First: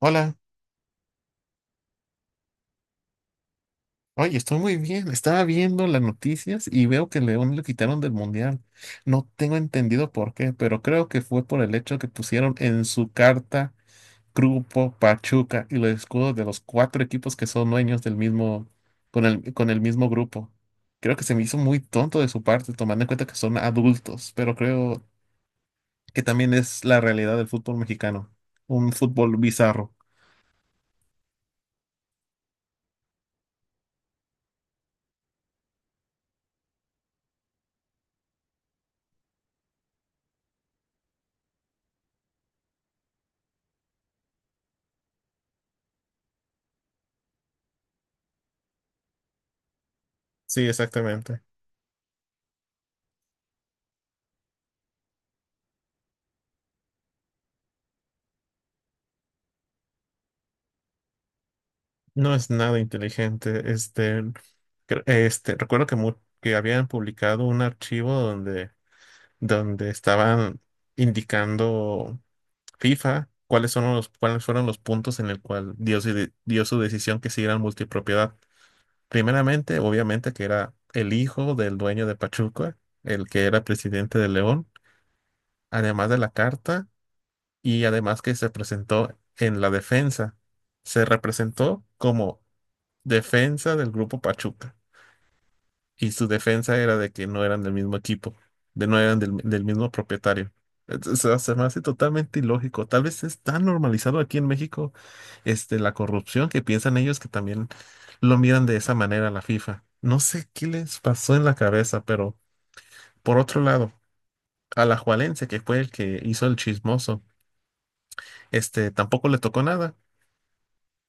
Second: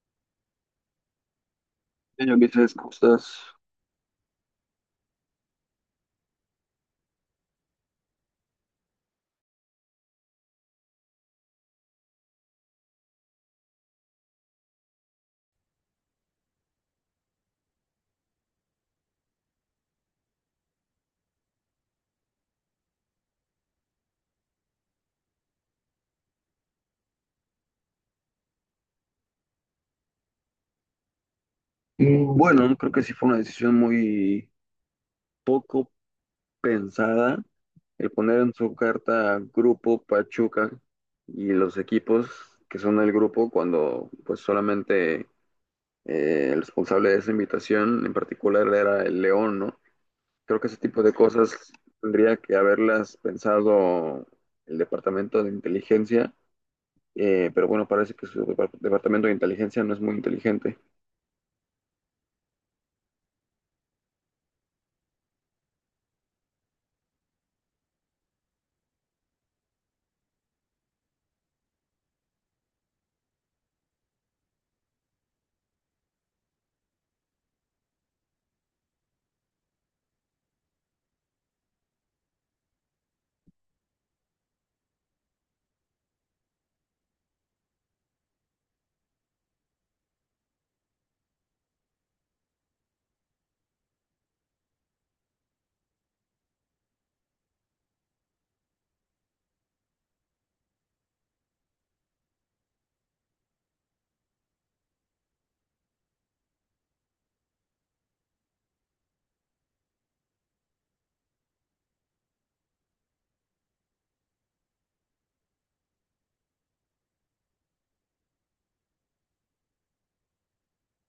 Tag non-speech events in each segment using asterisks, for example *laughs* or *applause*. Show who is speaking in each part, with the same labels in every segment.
Speaker 1: Hola,
Speaker 2: Señor Ulises, ¿cómo estás?
Speaker 1: oye, estoy muy bien. Estaba viendo las noticias y veo que León lo quitaron del mundial. No tengo entendido por qué, pero creo que fue por el hecho que pusieron en su carta Grupo Pachuca y los escudos de los cuatro equipos que son dueños del mismo, con el mismo grupo. Creo que se me hizo muy tonto de su parte, tomando en cuenta que son adultos, pero creo que también es la realidad del fútbol mexicano. Un fútbol bizarro.
Speaker 2: Bueno, creo que sí fue una decisión muy poco pensada el poner en su carta Grupo Pachuca y los equipos que son del grupo cuando pues solamente el responsable de esa invitación en particular era el León, ¿no? Creo que
Speaker 1: Sí,
Speaker 2: ese tipo de
Speaker 1: exactamente.
Speaker 2: cosas tendría que haberlas pensado el Departamento de Inteligencia, pero bueno, parece que Departamento de Inteligencia no es muy inteligente.
Speaker 1: No es nada inteligente. Este, recuerdo que habían publicado un archivo donde estaban indicando FIFA cuáles son los, cuáles fueron los puntos en el cual dio su decisión que siguieran multipropiedad. Primeramente, obviamente, que era el hijo del dueño de Pachuca, el que era presidente de León, además de la carta, y además que se presentó en la defensa. Se representó como defensa del grupo Pachuca. Y su defensa era de que no eran del mismo equipo, de no eran del mismo propietario. Entonces, o sea, se me hace totalmente ilógico. Tal vez es tan normalizado aquí en México, este, la corrupción que piensan ellos que también lo miran de esa manera a la FIFA. No sé qué les pasó en la cabeza, pero por otro lado, a la Alajuelense, que fue el que hizo el chismoso, este, tampoco le tocó nada.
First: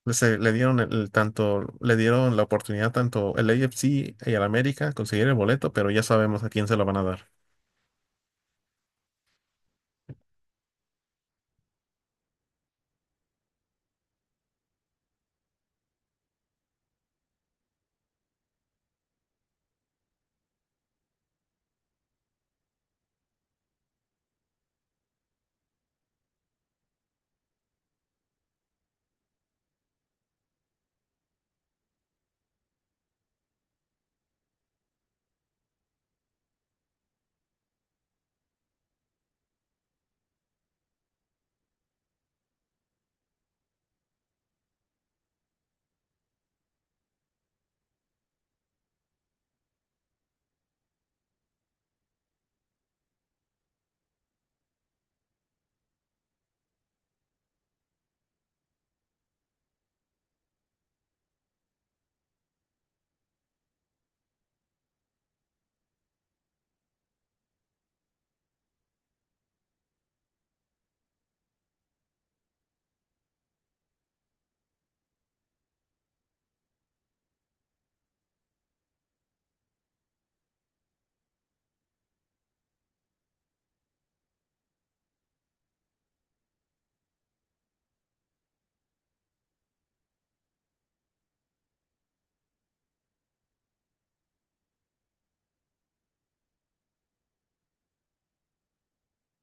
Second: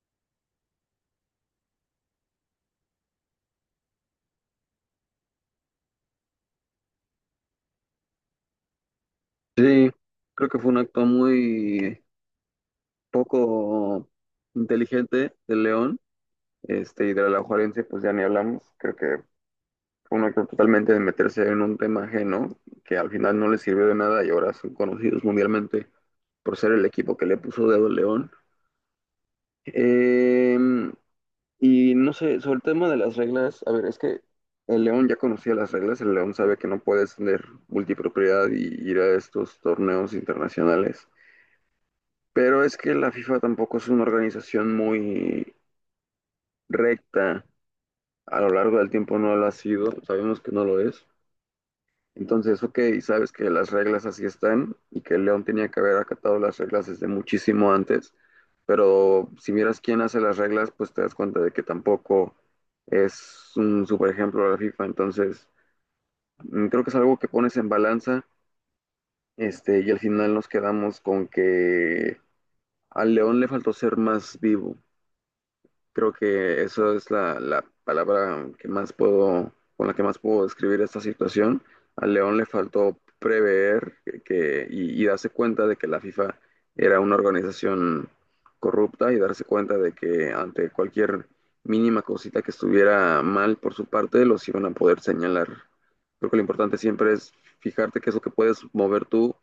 Speaker 1: Le dieron el tanto, le dieron la oportunidad tanto el AFC y al América conseguir el boleto, pero ya sabemos a quién se lo van a dar.
Speaker 2: Sí, creo que fue un acto muy poco inteligente del León, este, y de la Juarense, pues ya ni hablamos. Creo que fue un acto totalmente de meterse en un tema ajeno, que al final no les sirvió de nada y ahora son conocidos mundialmente por ser el equipo que le puso dedo al León. Eh, y no sé, sobre el tema de las reglas, a ver, es que el León ya conocía las reglas, el León sabe que no puedes tener multipropiedad y ir a estos torneos internacionales. Pero es que la FIFA tampoco es una organización muy recta. A lo largo del tiempo no lo ha sido. Sabemos que no lo es. Entonces, ok, sabes que las reglas así están y que León tenía que haber acatado las reglas desde muchísimo antes. Pero si miras quién hace las reglas, pues te das cuenta de que tampoco es un super ejemplo de la FIFA. Entonces, creo que es algo que pones en balanza. Este, y al final nos quedamos con que al León le faltó ser más vivo. Creo que esa es la palabra que más puedo, con la que más puedo describir esta situación. Al León le faltó prever y darse cuenta de que la FIFA era una organización corrupta y darse cuenta de que ante cualquier mínima cosita que estuviera mal por su parte, los iban a poder señalar. Creo que lo importante siempre es fijarte qué es lo que puedes mover tú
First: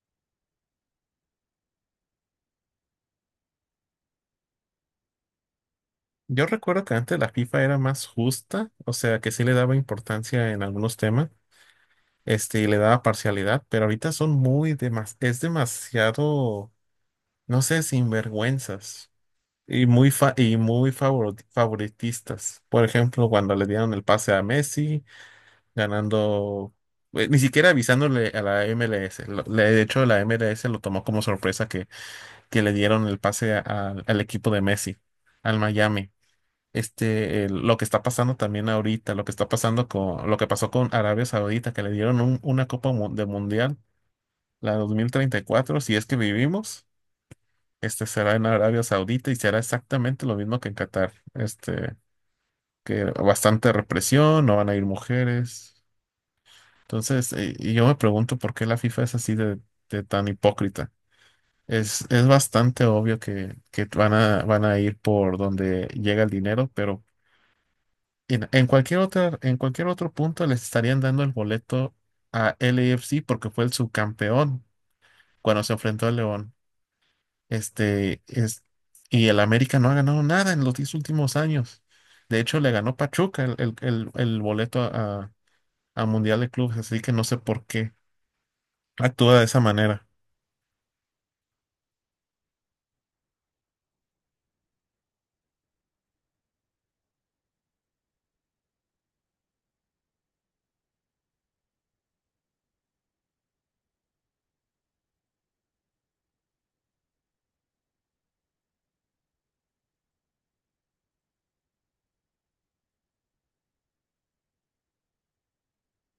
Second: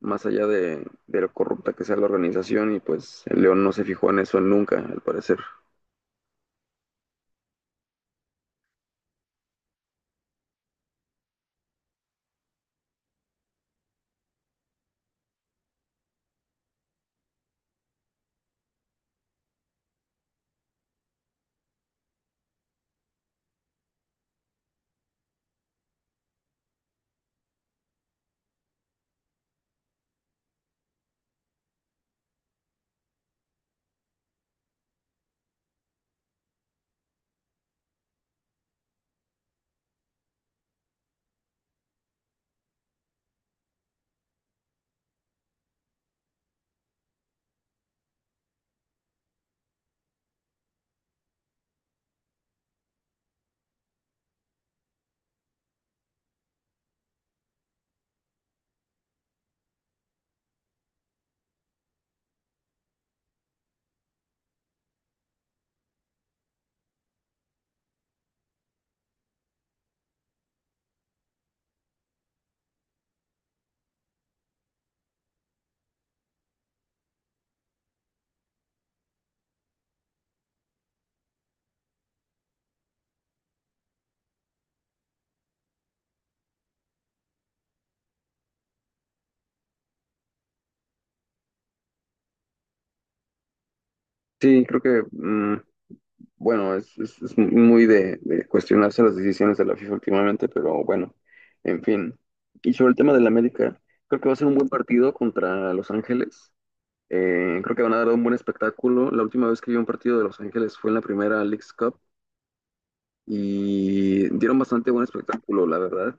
Speaker 2: más allá de lo corrupta que sea la organización y pues el León no se fijó en eso nunca, al parecer.
Speaker 1: Yo recuerdo que antes la FIFA era más justa, o sea, que sí le daba importancia en algunos temas, este, y le daba parcialidad, pero ahorita son muy demas, es demasiado, no sé, sinvergüenzas y muy favoritistas. Por ejemplo, cuando le dieron el pase a Messi ganando, ni siquiera avisándole a la MLS. De hecho, la MLS lo tomó como sorpresa que le dieron el pase al equipo de Messi, al Miami. Este, lo que está pasando también ahorita, lo que está pasando con, lo que pasó con Arabia Saudita, que le dieron un- una Copa de Mundial, la 2034 si es que vivimos, este será en Arabia Saudita y será exactamente lo mismo que en Qatar. Este, que bastante represión, no van a ir mujeres. Entonces, y yo me pregunto por qué la FIFA es así de tan hipócrita. Es bastante obvio que van a ir por donde llega el dinero, pero en cualquier otra, en cualquier otro punto les estarían dando el boleto a LAFC porque fue el subcampeón cuando se enfrentó al León. Este, es, y el América no ha ganado nada en los 10 últimos años. De hecho, le ganó Pachuca el boleto a Mundial de Clubes, así que no sé por qué actúa de esa manera.
Speaker 2: Sí, creo que, bueno, es muy de cuestionarse las decisiones de la FIFA últimamente, pero bueno, en fin. Y sobre el tema del América, creo que va a ser un buen partido contra Los Ángeles. Creo que van a dar un buen espectáculo. La última vez que vi un partido de Los Ángeles fue en la primera Leagues Cup y dieron bastante buen espectáculo, la verdad.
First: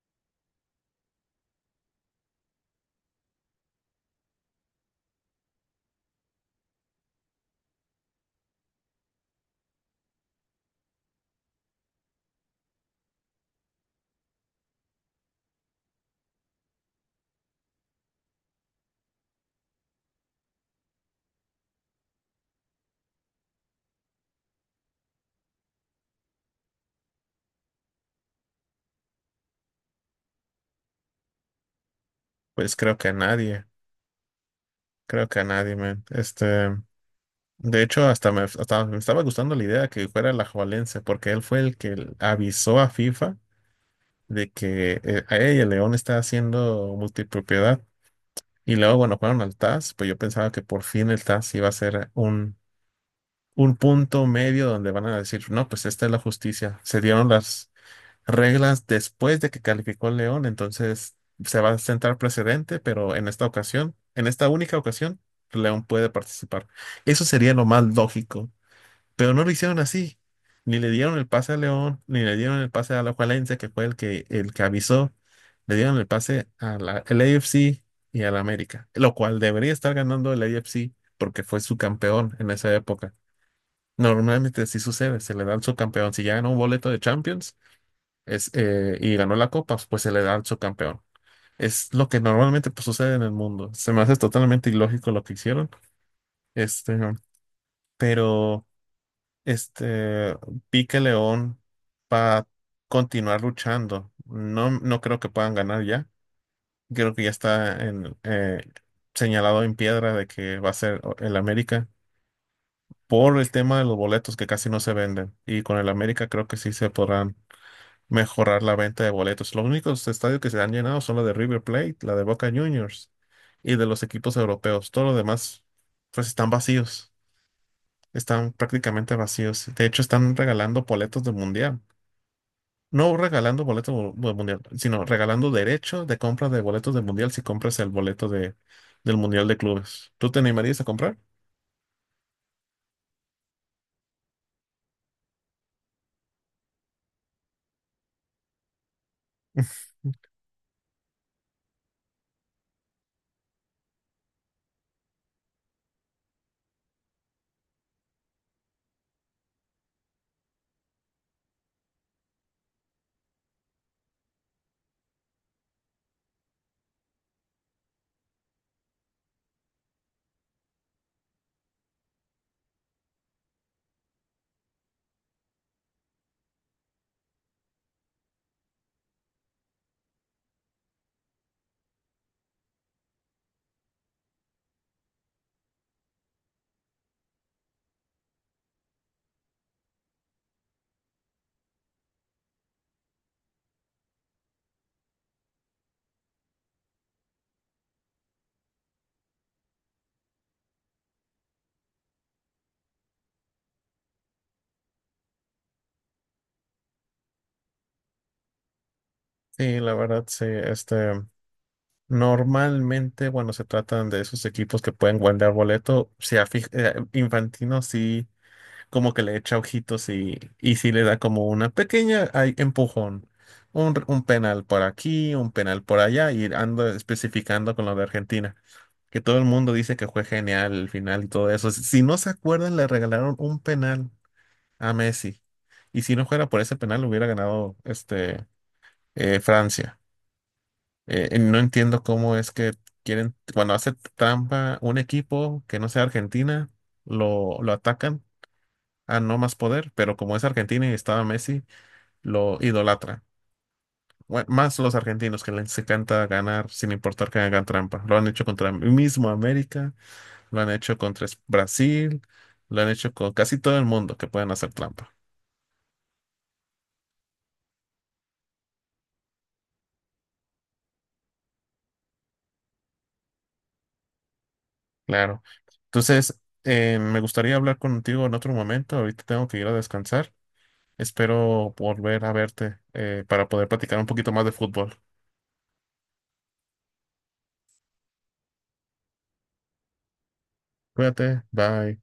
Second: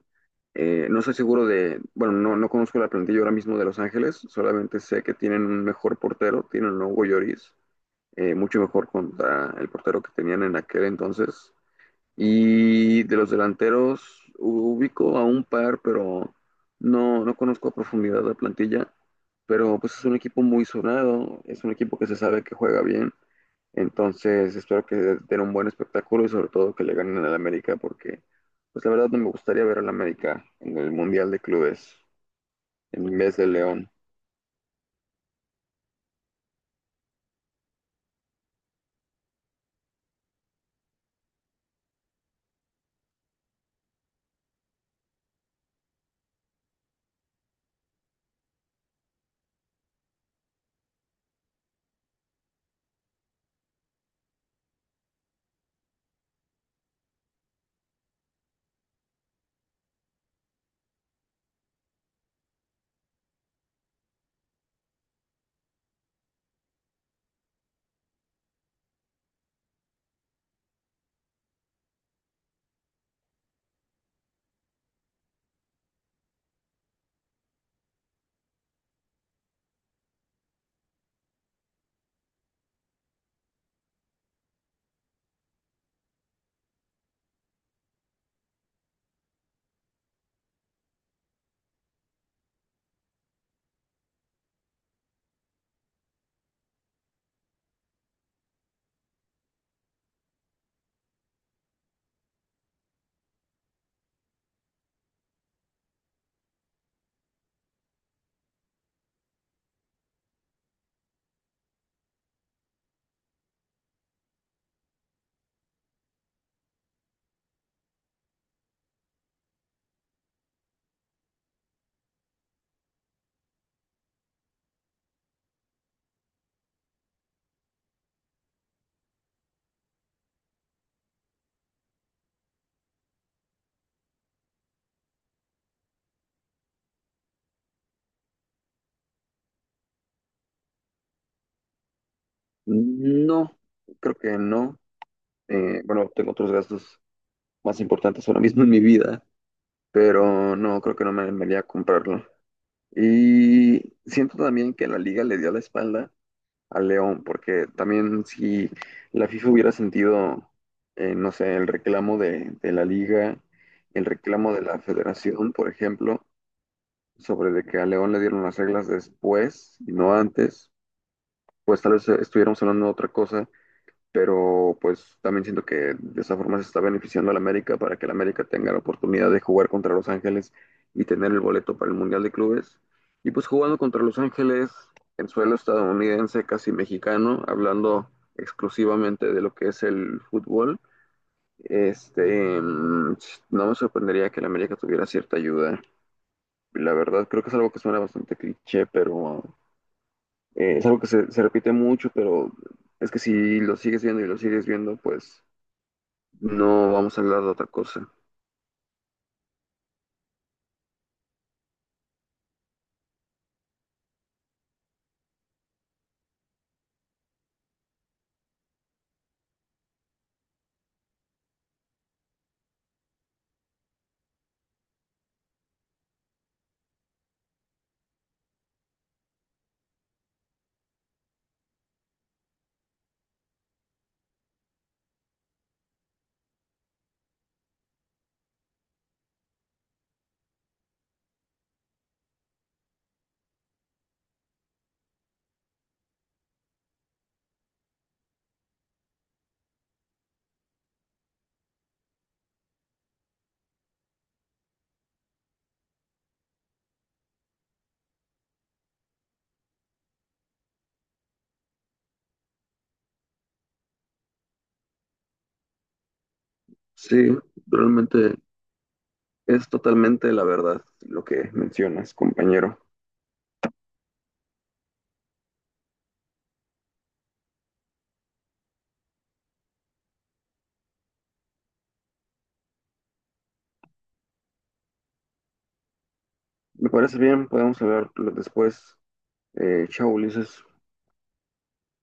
Speaker 2: No estoy seguro de, bueno, no, no conozco la plantilla ahora mismo de Los Ángeles, solamente sé que tienen un mejor portero, tienen a Hugo Lloris mucho mejor contra el portero que tenían en aquel entonces. Y de los delanteros ubico a un par, pero no, no conozco a profundidad la plantilla. Pero pues es un equipo muy sonado, es un equipo que se sabe que juega bien. Entonces espero que den un buen espectáculo y sobre todo que le ganen al América porque pues la verdad no me gustaría ver al América en el Mundial de Clubes
Speaker 1: Pues creo
Speaker 2: en
Speaker 1: que a
Speaker 2: vez de
Speaker 1: nadie,
Speaker 2: León.
Speaker 1: creo que a nadie, man. Este, de hecho, hasta me estaba gustando la idea que fuera la Alajuelense, porque él fue el que avisó a FIFA de que "Ey, el León está haciendo multipropiedad". Y luego, bueno, fueron al TAS, pues yo pensaba que por fin el TAS iba a ser un punto medio donde van a decir, no, pues esta es la justicia. Se dieron las, reglas después de que calificó el León, entonces se va a sentar precedente, pero en esta ocasión, en esta única ocasión, León puede participar. Eso sería lo más lógico, pero no lo hicieron así. Ni le dieron el pase a León, ni le dieron el pase a la Alajuelense, que fue el que avisó. Le dieron el pase a la, al AFC y al América, lo cual debería estar ganando el AFC porque fue su campeón en esa época. Normalmente sí sucede, se le da al subcampeón. Si ya ganó un boleto de Champions, y ganó la copa, pues se le da al subcampeón. Es lo que normalmente pues, sucede en el mundo. Se me hace totalmente ilógico lo que hicieron. Este, pero este, vi que León va a continuar luchando. No, no creo que puedan ganar ya. Creo que ya está en, señalado en piedra de que va a ser el América por el tema de los boletos que casi no se venden. Y con el América creo que sí se podrán mejorar la venta de boletos. Los únicos estadios que se han llenado son la de River Plate, la de Boca Juniors y de los equipos europeos. Todo lo demás, pues están vacíos, están prácticamente vacíos. De hecho, están regalando boletos del Mundial. No regalando boletos del Mundial, sino regalando derechos de compra de boletos del Mundial si compras el boleto de, del Mundial de Clubes. ¿Tú te animarías a comprar?
Speaker 2: No, creo que no. Bueno, tengo otros gastos más importantes ahora mismo en mi vida,
Speaker 1: *laughs*
Speaker 2: pero no, creo que no me animaría a comprarlo. Y siento también que la liga le dio la espalda al León, porque también si la FIFA hubiera sentido, no sé, el reclamo de la liga, el reclamo de la federación, por ejemplo, sobre de que a León le dieron las reglas después y no antes, pues tal vez estuviéramos hablando de otra cosa pero pues también siento que de esa forma se está beneficiando a la América para que la América tenga la oportunidad de jugar contra Los Ángeles y tener el boleto para el Mundial de Clubes. Y pues jugando contra Los Ángeles en suelo estadounidense, casi mexicano, hablando exclusivamente de lo que es el fútbol, este, mm, no me sorprendería que la América tuviera cierta ayuda. La verdad, creo que es algo que suena bastante cliché, pero es algo que se repite mucho, pero es que si lo sigues viendo y lo sigues viendo, pues no vamos a hablar de otra cosa.
Speaker 1: Sí, la verdad, sí. Normalmente, bueno, se tratan de esos equipos que pueden guardar boleto. Infantino sí, como que le echa ojitos y sí le da como una pequeña empujón. Un penal por aquí, un penal por allá, y ando especificando con lo de Argentina. Que todo el mundo dice que fue genial el final y todo eso. Si no se acuerdan, le regalaron un penal a Messi. Y si no fuera por ese penal, hubiera ganado Francia. No entiendo cómo es que quieren, cuando hace trampa un equipo que no sea Argentina, lo atacan a no más poder, pero como es Argentina y estaba Messi, lo idolatra. Más los argentinos que les encanta ganar sin importar que hagan trampa. Lo han hecho contra el mismo América, lo han hecho contra Brasil, lo han hecho con casi todo el mundo que pueden hacer trampa.
Speaker 2: Sí, realmente es totalmente la verdad lo que mencionas, compañero.
Speaker 1: Claro. Entonces, me gustaría hablar contigo en otro momento. Ahorita tengo que ir a descansar. Espero volver a verte, para poder platicar un poquito más de fútbol.
Speaker 2: Me parece bien, podemos hablar después. Chao, Ulises.
Speaker 1: Cuídate, bye.